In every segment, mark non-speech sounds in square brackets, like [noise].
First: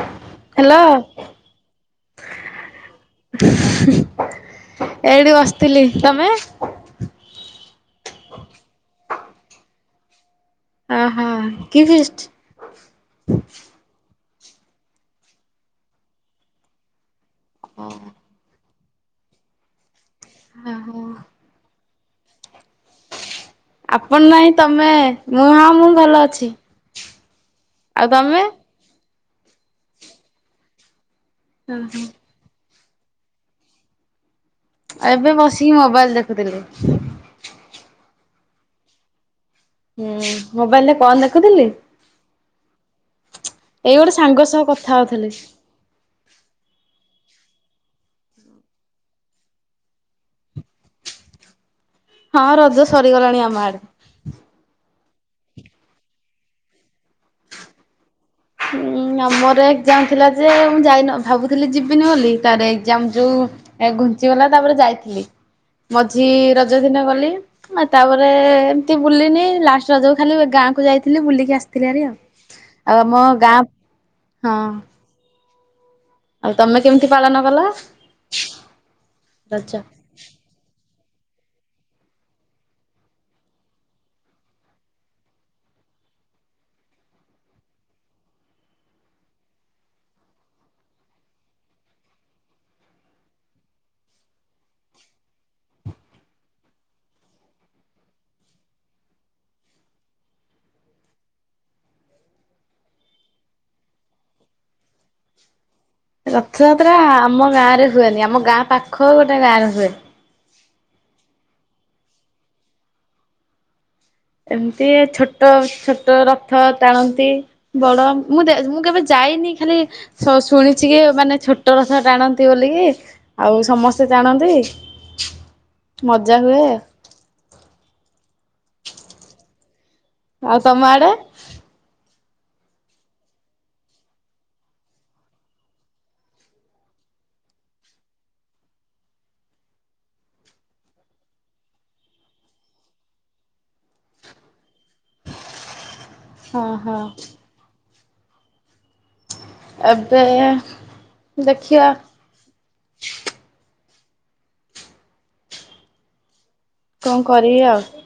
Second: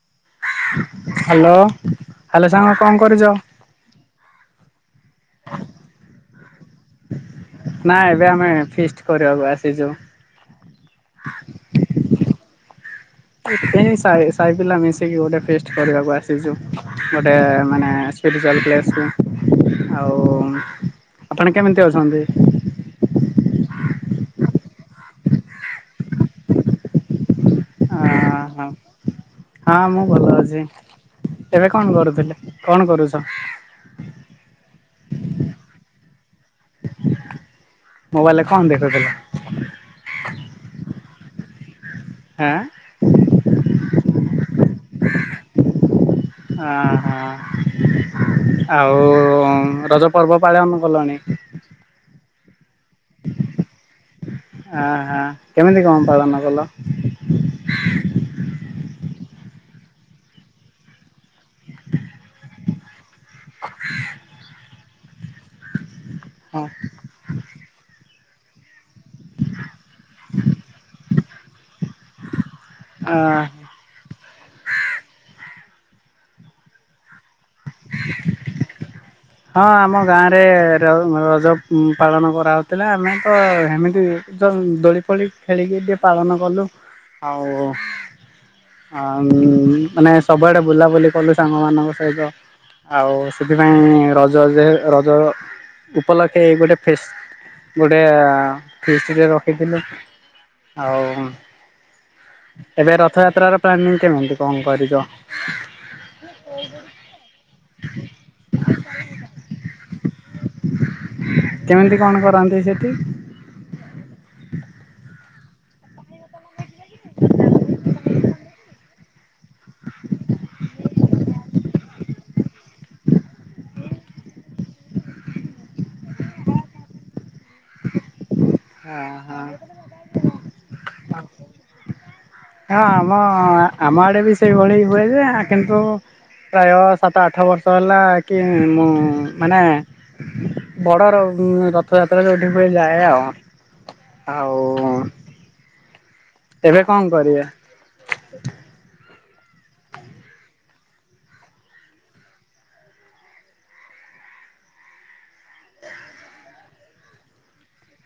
[inaudible] Hello. Hello hello ସାଙ୍ଗ କଣ କରୁଛ? ଏଇଠି ବସିଥିଲି ତମେ? ନାଇଁ ଏବେ ଆମେ ଫିଷ୍ଟ କରିବାକୁ ଆସିଚୁ। ଆହା, କି ଫିଷ୍ଟ? ଏ ସାଇ ପିଲା ମିଶିକି ଗୋଟେ ଫିଷ୍ଟ କରିବାକୁ ଆସିଚୁ ଗୋଟେ ମାନେ ସେଇଠି ଚାଲିକି ଆସୁ ଆଉ ଓହୋ ଆପଣ କେମିତି ଅଛନ୍ତି? ଆପଣ ନାହିଁ ତମେ ମୁଁ ହଁ ମୁଁ ଭଲ ଅଛି। ଆଉ ତମେ? ହଁ ହଁ ମୁଁ ଭଲ ଅଛି। ଏବେ କଣ କରୁଥିଲେ? କଣ କରୁଛ? ଏବେ ବସିକି ମୋବାଇଲ ଦେଖୁଥିଲି। ମୋବାଇଲ ରେ କଣ ଦେଖୁଥିଲ? ହୁଁ ମୋବାଇଲରେ କଁ ଦେଖୁଥିଲି। ହଁ। ଏଇ ଗୋଟେ ସାଙ୍ଗ ସହ କଥା ହଉଥିଲି। ଆହା, ଆଉ ରଜ ପର୍ବ ପାଳନ କଲଣି? ହଁ ରଜ ସରିଗଲାଣି ଆମ ଆଡେ। ଆହା, କେମିତି କଣ ପାଳନ କଲ? ଆମର ଏଗଜାମ ଥିଲା ଯେ ମୁଁ ଯାଇନ ଭାବୁଥିଲି ଯିବିନି ବୋଲି ତାରେ ଏଗଜାମ ଯୋଉ ଏ ଘୁଞ୍ଚିଗଲା ତାପରେ ଯାଇଥିଲି। ମଝି ହଁ ରଜ ଦିନ ଗଲି ତାପରେ ଏମିତି ବୁଲିନି। ଲାଷ୍ଟ ରଜକୁ ଖାଲି ଗାଁକୁ ଯାଇ ଥିଲି ବୁଲିକି ଆସିଥିଲି ଆରି ଆଉ। ଆଉ ଆମ ଆ ଗାଁ ହଁ। ଆଉ ତମେ କେମିତି ପାଳନ କଲ? ହଁ ରଜ? ଆମ ଗାଁରେ ର ରଜ ପାଳନ କରାହଉଥିଲା ଆମେ ତ ହେମିତି ଦୋଳି ଫୋଳି ଖେଳିକି ଟିକେ ପାଳନ କଲୁ। ଆଉ ହ ମାନେ ସବୁଆଡେ ବୁଲାବୁଲି କଲୁ ସାଙ୍ଗ ମାନଙ୍କ ସହିତ। ଆଉ ସେଥିପାଇଁ ରଜ ଯେ ରଜ ଉପଲକ୍ଷେ ଏଇ ଗୋଟେ ଫେସ ଗୋଟେ ଫ୍ରିଷ୍ଟ ଟେ ରଖିଥିଲୁ ଆଉ ଏବେ ରଥଯାତ୍ରାର ପ୍ଲାନିଂ କେମିତି କଣ କରିଚ? ରଥଯାତ୍ରା ଆମ ଗାଁ ରେ ହୁଏନି। ଆମ ଗାଁ ପାଖ ଗୋଟେ ଗାଁରେ ହୁଏ। କେମିତି କଣ କରନ୍ତି ସେଠି? ଏମିତି ଛୋଟ ଛୋ ତ ରଥ ଟାଣନ୍ତି ବଡ ମୁଁ ମୁଁ କେବେ ଯାଇନି ଖାଲି ଶୁଣିଛିିକି ମାନେ ଛୋଟ ଟ ରଥ ଟାଣନ୍ତି ବୋଲିକି ଆଉ ସମସ୍ତେ ଟାଣନ୍ତି। ମଜା ହୁଏ। ହଁ ହଁ। ଆଉ ତମ ଆଡେ? ହଁ ଆମ, ଆମ ଆଡେ ବି ସେଇଭଳି ହୁଏ ଯେ କିନ୍ତୁ ପ୍ରାୟ ସାତ ଆଠ ବର୍ଷ ହେଲା କି ମୁଁ ମାନେ ବଡର ରଥଯାତ୍ରା ଯଉଠି ହୁଏ ଯାଏ ଆଉ। ଆଉ ହଁ ଏବେ ହଁ କଣ କରିବେ? ଏବେ ଦେଖିବା। କଣ କରିବି ଆଉ,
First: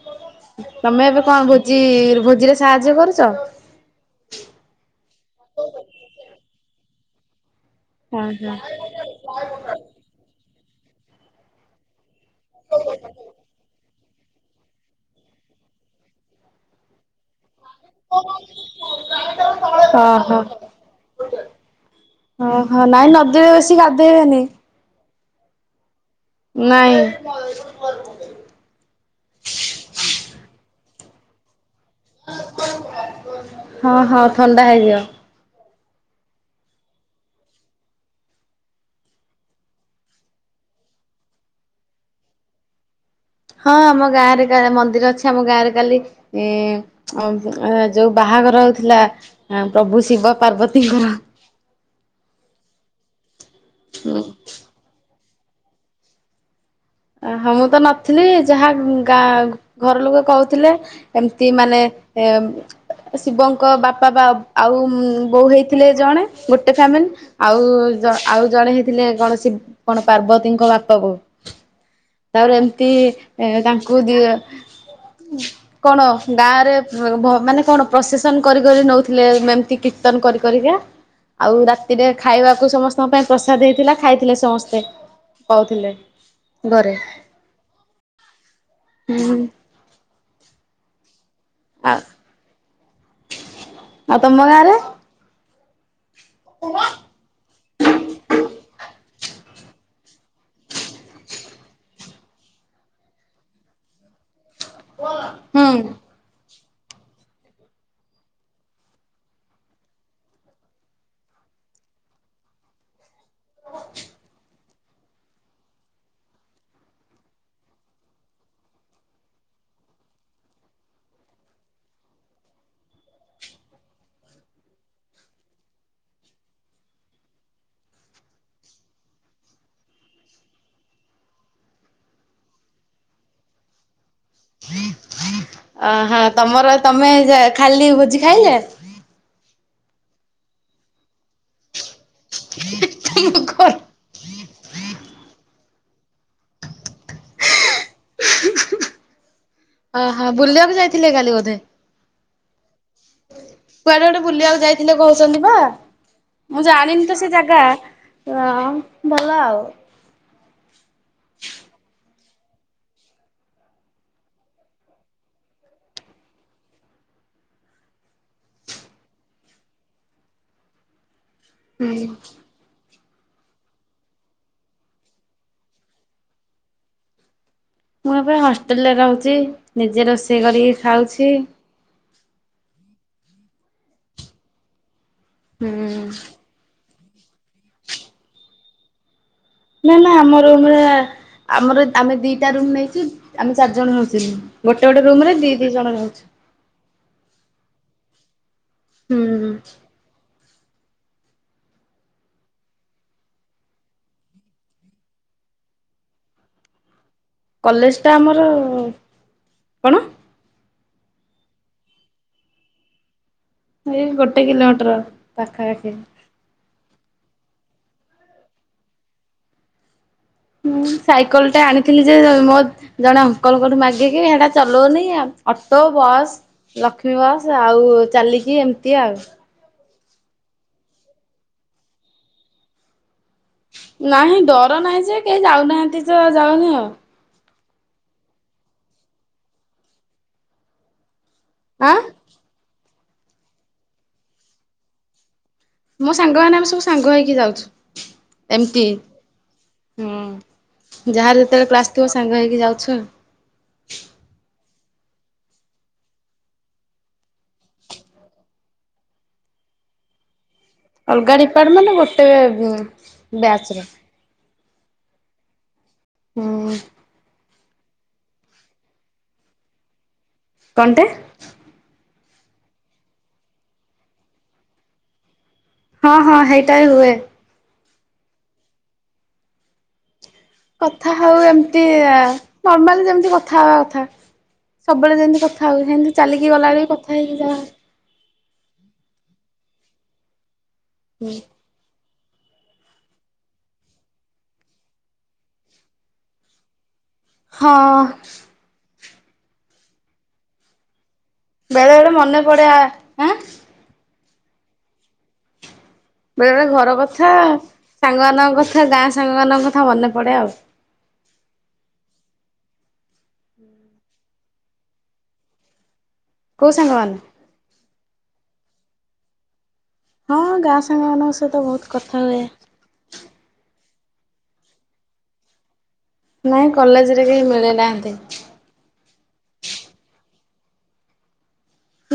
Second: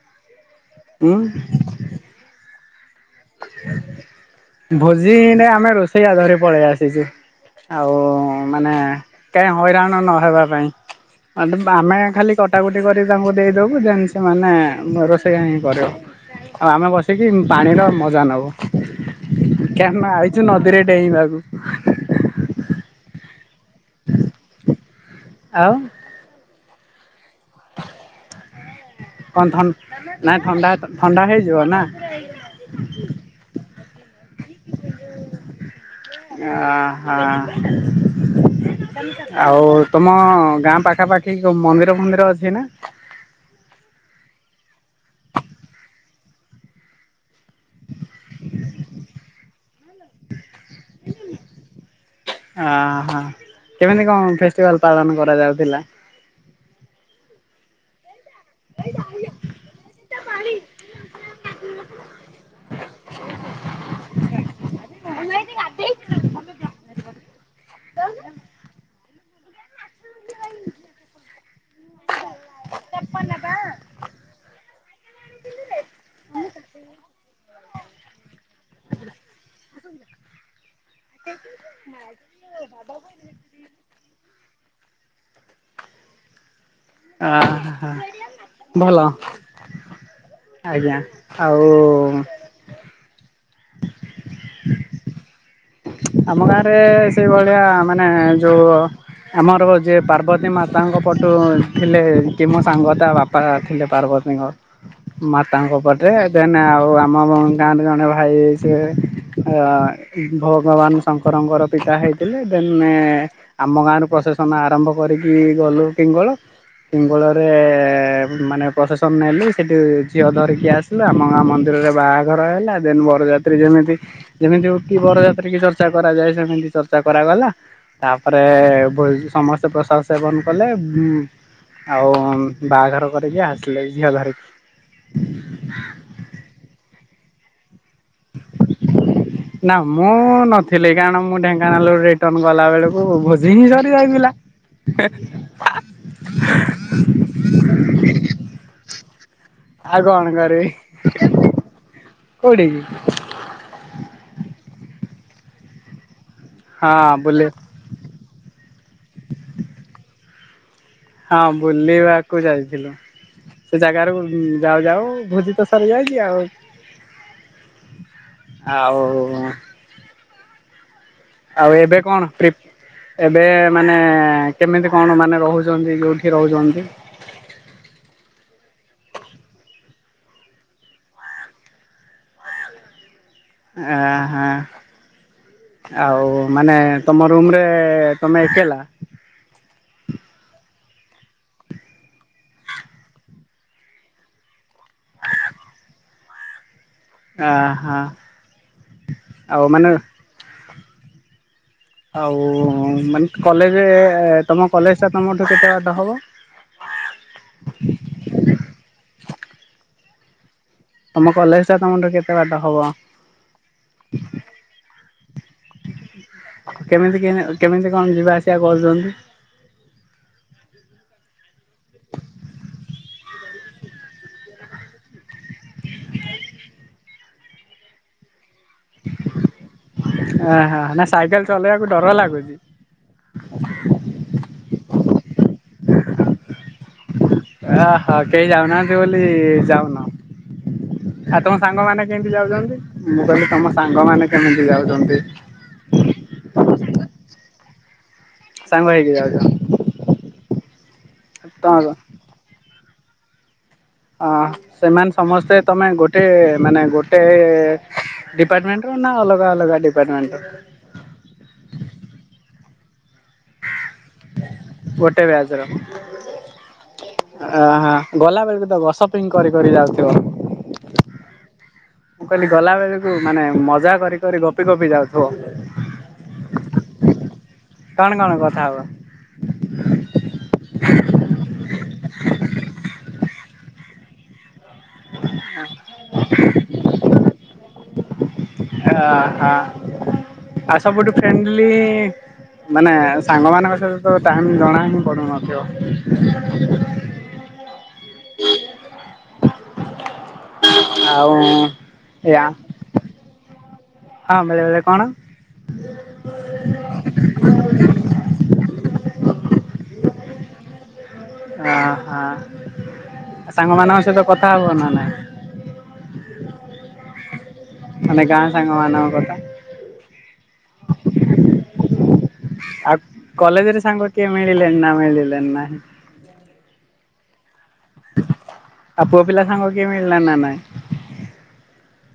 ତମେ ଉଁ ଏବେ କଣ ଭୋଜି ଭୋଜିରେ ସାହାଯ୍ୟ କରୁଛ। ଭୋଜି ନାଇ ଆମେ ରୋଷେଇଆ ଧରି ପଳେଇ ଆସିଛି। ଆଉ ଓହୋ ମାନେ କେହି ହଇରାଣ ନହେବା ପାଇଁ। ଆମେ ଖାଲି କଟାକଟି କରି ତାଙ୍କୁ ଦେଇଦେବୁ ଦେନ୍ ସେମାନେ ରୋଷେଇ ହିଁ କରିବ। ଆଉ ଆମେ ବସିକି ପାଣିର ମ ଜା ନେବୁ, [unintelligible] ଆଇଛୁ ନଦୀରେ ଡେଇଁବାକୁ। ଓହୋ ନାଇଁ ନଦୀରେ ବେଶୀ ଗାଧୋଇବେନି। ଆଉ। ନାଇଁ। କଣ ଥ ନାଇ ଥଣ୍ଡା ଥଣ୍ଡା ହେଇଯିବ ନା। ହଁ ହଁ ଥଣ୍ଡା ହେଇଯିବ। ଓ ହୋ। ଆଉ ତମ ଗାଁ ପାଖା ପାଖି ମନ୍ଦିର ଫନ୍ଦିର ଅଛି ନା? ହଁ ଆମ ଗାଁରେ ମନ୍ଦିର ଅଛି ଆମ ଗାଁରେ କାଲି ଅ ଯୋଉ ବାହାଘର ହଉଥିଲା ପ୍ରଭୁ ଶିବ ପାର୍ବତୀଙ୍କର। ଓହୋ କେମିତି କଣ ଫେଷ୍ଟିଭାଲ ପାଳନ କରାଯାଉଥିଲା? ଓହୋ ମୁଁ ତ ନ ଥିଲି ଯାହା ଗାଁ ଘର ଲୋକ କହୁଥିଲେ ଏମତି ମାନେ ଶିବଙ୍କ ବାପା ବା ଆଉ ବୋଉ ହେଇଥିଲେ ଜଣେ ଗୋଟେ ଫ୍ୟାମିଲି। ଆଉ ଆଉ ଜଣେ ହେଇଥିଲେ କଣ ଶି କଣ ପାର୍ବତୀଙ୍କ ବାପା ବୋଉ। ତାପରେ ଏମତି ତାଙ୍କୁ ଦିଅ କଣ ଗାଁରେ ମାନେ କଣ ପ୍ରସେସନ କରି କରି ନଉଥିଲେ ଏମତି କୀର୍ତ୍ତନ କରି କରିକା। ଆଉ ରାତିରେ ଖାଇବାକୁ ସମସ୍ତଙ୍କ ପାଇଁ ପ୍ରସାଦ ହେଇଥିଲା, ଖାଇଥିଲେ ସମସ୍ତେ କହୁଥିଲେ। ଘରେ‌। ଓ ହୋ ଭଲ ହୁଁ ଆଜ୍ଞା। ଆଉ ଆଉ ତମ ଗାଁ ରେ? ଆମ ଗାଁରେ ସେଇଭଳିଆ ମାନେ ଯୋଉ ଆମର ଯିଏ ପାର୍ବତୀ ମାତାଙ୍କ ପଟୁ ଥିଲେ କି ମୋ ସାଙ୍ଗ ତା ବାପା ଥିଲେ ପାର୍ବତୀଙ୍କ ମାତାଙ୍କ ହୁଁ। ପଟରେ। ଦେନ୍ ଆଉ ଆମ ଗାଁରେ ଜଣେ ଭାଇ ସେ ଭ ଭଗବାନ ଶଙ୍କରଙ୍କର ପିତା ହେଇଥିଲେ ଦେନ୍ ଆମ ଗାଁରୁ ପ୍ରଶାସନ ଆରମ୍ଭ। କରିକି ଗଲୁ ପିଙ୍ଗଳ। ପିଙ୍ଗୋଳାରେ ମାନେ ପ୍ରସେସନ ନେଲି ସେଠି ଝିଅ ଧରିକି ଆସି ଲି ଆମ ଗାଁ ମନ୍ଦିରରେ ବାହାଘର ହେଲା ଦେନ୍ ବରଯାତ୍ରୀ ଯେମିତି ଯେମିତି ହଉ କି ବରଯାତ୍ରୀ। ରେ କି ଚର୍ଚ୍ଚା କରାଯାଏ ସେମିତି ଚର୍ଚା କରାଗଲା। ତାପରେ ସମସ୍ତେ ପ୍ରସାଦ ସେବନ କଲେ ଉ। ଆଉ ବାହାଘର କରିକି ଆସିଲେ ଝିଅ ଧରିକି। ଅ ହଁ ତମର ତମେ ଖାଲି ଭୋଜି ଖାଇଲେ। ନା ମୁଁ ନଥିଲି କାରଣ ମୁଁ ଢେଙ୍କାନାଳରୁ ରେ। ରିଟନ ଗଲା ବେଳକୁ ଭୋଜିି ହିଁ ନ। ର ମିଲ। ଆଉ ଓହୋ କଣ କରିବି। ବୁଲିବାକୁ ଯାଇଥିଲେ କାଲି ବୋଧେ? କୋଉଠି କି? କୁଆଡେ ଗଟେ ବୁଲିବାକୁ ଯାଇଥିଲେ କହୁଛନ୍ତି ବା ମୁଁ ଜାଣିନି ହଁ ତ ସେ ବୁଲି ଜାଗା। ର ଭଲ ଆଉ। ହଁ ବୁଲିବାକୁ ଯାଇଥିଲୁ। ସେ ଜାଗାରୁ ଯାଉ ଯାଉ ଭୋଜି ତ ସରି ଯାଇଛିି ଆଉ। ଆଉ ଆଉ ଏବେ କଣ ଟ୍ରିପ? ଏବେ ମାନେ କେମିତି କଣ ମାନେ ରହୁଛନ୍ତି ଯେଉଁଠି ରହୁଛନ୍ତି? ମୁଁ ଏବେ ହଷ୍ଟେଲରେ ରହୁଛି ନିଜେ ରୋଷେଇ କରିକି ଖାଉଛି। ଆ ହ ହୁଁ ଆଉ ମାନେ ତମ ରୁମ ରେ ତମେ ଏକଲା? ନା ନା ଆମ ରୁମରେ ଆମର ଆମେ ଦିଟା ରୁମ୍ ନେଇଛୁ ଆମେ ଚାରି ଜଣ ହେଉଛୁ। ଗୋଟେ ଗୋଟେ ରୁମରେ ଦି ଦିଇ ଜଣ ରହୁଛୁ। ଅ ହ ହୁଁ ଆଉ ମାନେ ଆଉ ମାନେ କଲେଜ ତମ କଲେଜ ଟା ତମଠୁ କେତେ ବାଟ ହବ? କଲେଜଟା ଆମର କଣ? ତମ କଲେଜ ଟା ତମଠୁ କେତେ ବାଟ ହବ? ଏଇ ଗୋଟେ କିଲୋମିଟର ପାଖାପାଖି। କେମିତି କେ କେମିତି କଣ ଯିବା ଆସିବା କରୁଛନ୍ତି? ହଁ ସାଇକେଲ ଟେ ଆଣିଥିଲି ଯେ ମୋ ଜଣେ ଅଙ୍କଲଙ୍କଠୁ ମାଗିକି ସେଟା ଚଲଉନି ଅଟୋ, ବସ୍ ଲକ୍ଷ୍ମୀ ବସ୍ ଆଉ ଚାଲିକି ଏମିତି ଆଉ। ଓହୋ ନା ସାଇକେଲ ଚଲେଇବାକୁ ଡର ଲାଗୁଛି? ନାହିଁ ଡର ନାହିଁ ଯେ କେହି ଯାଉନାହାନ୍ତି ତ ଯାଉନି ଆଉ। ଓହୋ କେହି ଯାଉନାହାନ୍ତି ବୋଲି ଯାଉନ। ଆଉ ତମ ସାଙ୍ଗ ଆଁ ମାନେ କେମିତି ଯାଉଛନ୍ତି? ମୁଁ କହିଲି ତମ ସାଙ୍ଗ ମାନେ କେମିତି ଯାଉଛନ୍ତି? ମୋ ସାଙ୍ଗମାନେ ଆମେ ସବୁ ସାଙ୍ଗ ହେଇକି ଯାଉଛୁ, ଏମିତି ସାଙ୍ଗ ହେଇକି ଯାଉଛ ହୁଁ ଯାହାର ଯେତେବେଳେ କ୍ଲାସ ତ ଥିବ ସାଙ୍ଗ ହେଇକି ଯାଉଛୁ। ଅଁ ସେମାନେ ସମସ୍ତେ ତମେ ଗୋଟେ ମାନେ ଗୋଟେ ଡିପାର୍ଟମେଣ୍ଟ ର ନା ଅଲଗା ଅଲଗା ଡିପାର୍ଟମେଣ୍ଟର? ଅଲଗା ଡିପାର୍ଟମେଣ୍ଟ ଗୋଟେ ବ୍ୟାଚର। ଗୋଟେ ବ୍ୟାଚର। ହୁଁ ଅହ ଗଲା ବେଳକୁ ତ ଗୋସପିଙ୍ଗ କରି କରି ଯାଉଥିବ। କଣ ଟେ? ମୁଁ କହିଲି ଗଲା ବେଳକୁ ମାନେ ମଜା କରି କରି ଗପି ଗପି ଯାଉଥିବ। ହଁ ହଁ ହେଇଟା ହିଁ ହୁଏ। କଣ କଣ କଥା ହବ। କଥା ହଉ ଏମିତି ଆଉ ନର୍ମାଲ୍ ଯେମିତି କଥା ହବା କଥା। ସବୁବେଳେ ଯେମିତି କଥା ହଉ ସେମିତି ଚାଲିକି ଗଲାବେଳେ ବି କଥା ହେଇ ହେଇ ଯାହା। ଆ ହା ଆଉ ସବୁଠୁ ହୁଁ। ଫ୍ରେଣ୍ଡଲି ମାନେ ସାଙ୍ଗ ମାନଙ୍କ ସହିତ ତ ଟାଇମ୍ ଜଣା ହିଁ ପଡୁନଥିବ। ହଁ। ଆଉ ବେଳେ ବେଳେ ମନେ ଏଇଆ ପଡେ ଆ ହଁ ବେଳେ ବେଳେ କଣ? ବେଳେ ବେଳେ ଘର କଥା ସାଙ୍ଗମାନଙ୍କ କଥା ଗାଁ ସାଙ୍ଗ ମାନଙ୍କ କଥା ମନେ ପଡେ ଆଉ। ଆହା ଆଉ ସାଙ୍ଗମାନାନଙ୍କ ସହିତ କଥା ହବ ନା ନହିଁ କେଉ ସାଙ୍ଗ ମାନେ? ମାନେ ଗାଁ ସାଙ୍ଗମାନଙ୍କ କଥା। ହଁ ଗାଁ ସାଙ୍ଗମାନଙ୍କ ସହିତ ବହୁତ କଥା ହୁଏ। ଆଉ କଲେଜରେ ସାଙ୍ଗ କିଏ ମିଳିଲେଣିନା ମିଳିଲେଣିନା ନାହାନ୍ତି। ନାଇଁ କଲେଜରେ କେହି ମିଳି ନାହାନ୍ତି। ଆଉ ପୁଅ ପିଲା ସାଙ୍ଗ କିଏ ମିଳିଲା ନା ନାଇଁ।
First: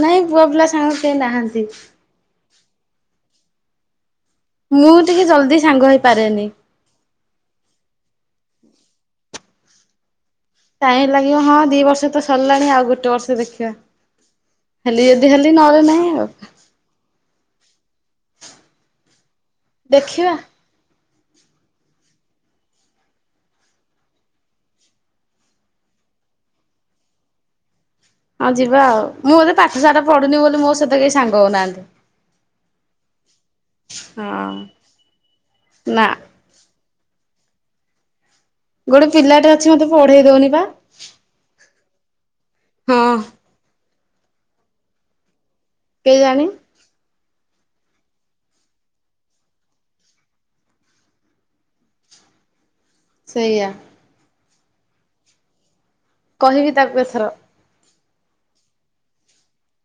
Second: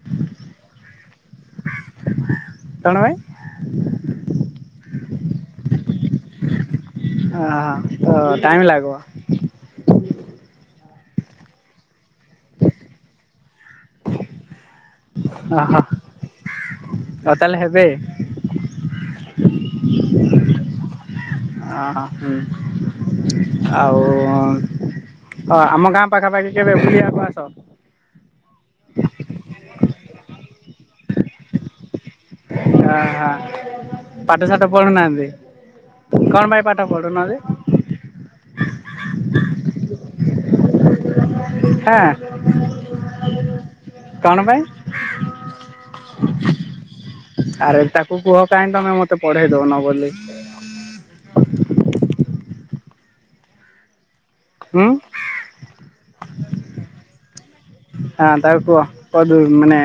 ନାଇଁ ପୁଅ ପିଲା ସାଙ୍ଗ କେହି ନାହାନ୍ତି। କଣ। ମୁଁ ଟିକେ ଜଲ୍ଦି ସାଙ୍ଗ ହେଇପାରେନି। ଓହୋ ହଁ ଟାଇମ ଲାଗିବ। ଟାଇମ ଲାଗିବ ହଁ ଦି ବର୍ଷ ତ ସରିଲାଣି ଆଉ ଗୋଟେ ବର୍ଷ ଦେଖିବା। ହେଲି ଯଦି ହେଲି ନହଲେ ନାହିଁ ଆଉ। ହଉ ତାହେଲେ ହେବେ। ଦେଖିବା। ଓହ ହୁଁ ଆଉ ହଁ ଆମ ଗାଁ ପାଖାପାଖି କେବେ ବୁଲିବାକୁ ଆସ। ହଁ ଯିବା ଆଉ ମୁଁ ଏତେ ପାଠ ସାଠ ପଢୁନି ବୋଲି ମୋ ସହିତ କେହି ସାଙ୍ଗ ହଉନାହାନ୍ତି। ଓହୋ ପାଠ ସାଠ ହଁ। ପଢୁନାହାନ୍ତି ନା କଣ ପାଇଁ ପାଠ ଠ ପଡ଼ୁ ନାହାନ୍ତି। ଗୋଟେ ପିଲାଟା ଅଛି ମତେ ପଢେଇ ଦଉନି ପା ହାଁ। ହଁ। କଣ ପାଇଁ? କେଜାଣି। ଆରେ ତାକୁ କୁହ କାଇଁ ତମେ ମତେ ପଢେଇ ଦଉନ ବୋଲି। ସେଇଆ। ଉଁ। କହିବି ତାକୁ ଏଥର। ହଁ ତାକୁ କୁହ କ ତୁ ମାନେ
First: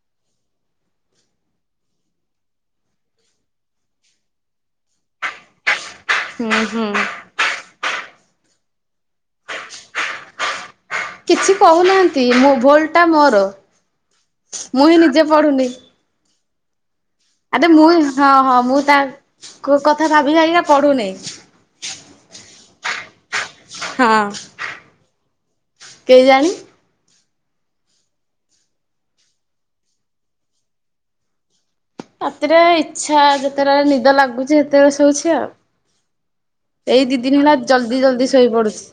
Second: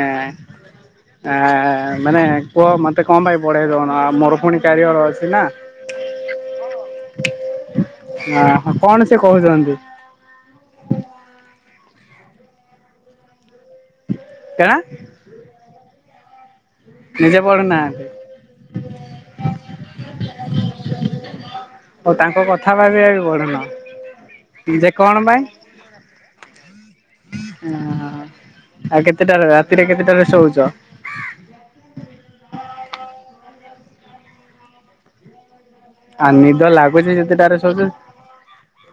ଆ ମାନେ କୁହ ମତେ କଣ ପାଇଁ ପଢେଇ ଦଉନ ଆଉ ମୋର ପୁଣି କ୍ୟାରିଅର ଅଛି ନା। ହୁଁ ହୁଁ। ଓହୋ କଣ ସେ କହୁଛନ୍ତି। କିଛି କହୁନାହାନ୍ତି ମୋ ଭୋଲ ଟା ମୋର କଣ ମୁଁ ହିଁ ନିଜେ ପଢୁନି। ନିଜେ ଆରେ ମୁଁ ପଢୁନାହାନ୍ତି ହଁ ହଁ ମୁଁ ତାଙ୍କ କଥା ଭାବି ଭାବିକା ପଢୁନେଇ। ଅ ତାଙ୍କ କଥା ଭାବିବା ବି ପଢୁନ। ଯେ କଣ ପାଇଁ? କେଇଜାଣି। ଓ ଆଉ କେତେଟା ରାତିରେ କେତେଟାରେ ଶୋଉଛ? ରାତିରେ ଇଚ୍ଛା ଯେତେବେଳେ ନିଦ ଲାଗୁଛି ସେତେବେଳେ ଶୋଉଛି ଆଉ। ଆଉ ନିଦ ଏଇ ଲାଗୁଛି ଦି ଦିନି ହେଲା ଜଲଦି ଜଲଦି ଶୋଇ ପଡୁଛି।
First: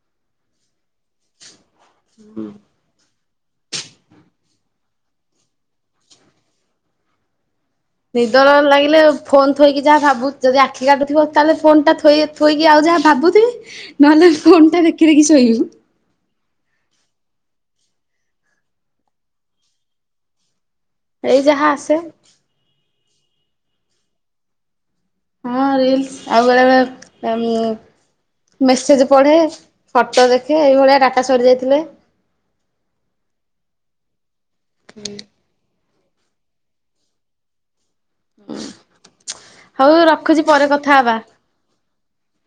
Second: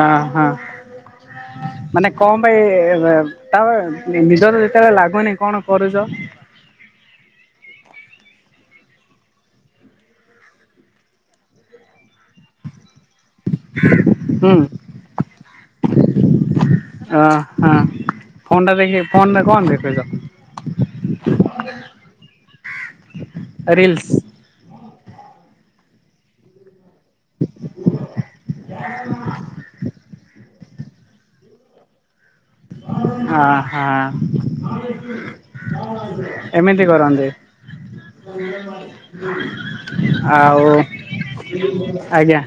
ଓ ହୋ। ମାନେ କଣ ପାଇଁ ତ ନିଦ ଯେତେବେଳେ ଲାଗୁନି କଣ କରୁଛ? ନିଦ ନ ଲାଗିଲେ ଫୋନ୍ ଥୋଇକି ଯାହା ଭାବୁ ଯଦି ଆଖି କାଟୁଥିବ ତାହେଲେ ଫୋନ୍ ଟା ଥୋଇ ଶୋଇକି ଆଉ ଯାହା ଭାବୁଥିବି ନହେଲେ ଫୋନ୍ ଟା ଦେଖି ଦେଖି ଶୋଇବି। ଓ ହୋ ଫୋନଟା ଦେଖି ଫୋନ୍ ରେ କଣ ଦେଖୁଛ? ଏଇ ଯାହା ଆସେ। ରିଲସ୍। ହଁ ରିଲ୍ସ ଆଉ ବେଳେବେଳେ ଉଁ ମେସେଜ୍ ପଢେ ଫଟୋ ଦେଖେ ଏଇଭଳିଆ ଡା଼ଟା ସରିଯାଇଥିଲେ। ଓ ହୋ। ଏମିତି କରନ୍ତି। ହଉ ରଖୁଛି ପରେ ଆଉ କଥା ହବା। ଆଜ୍ଞା।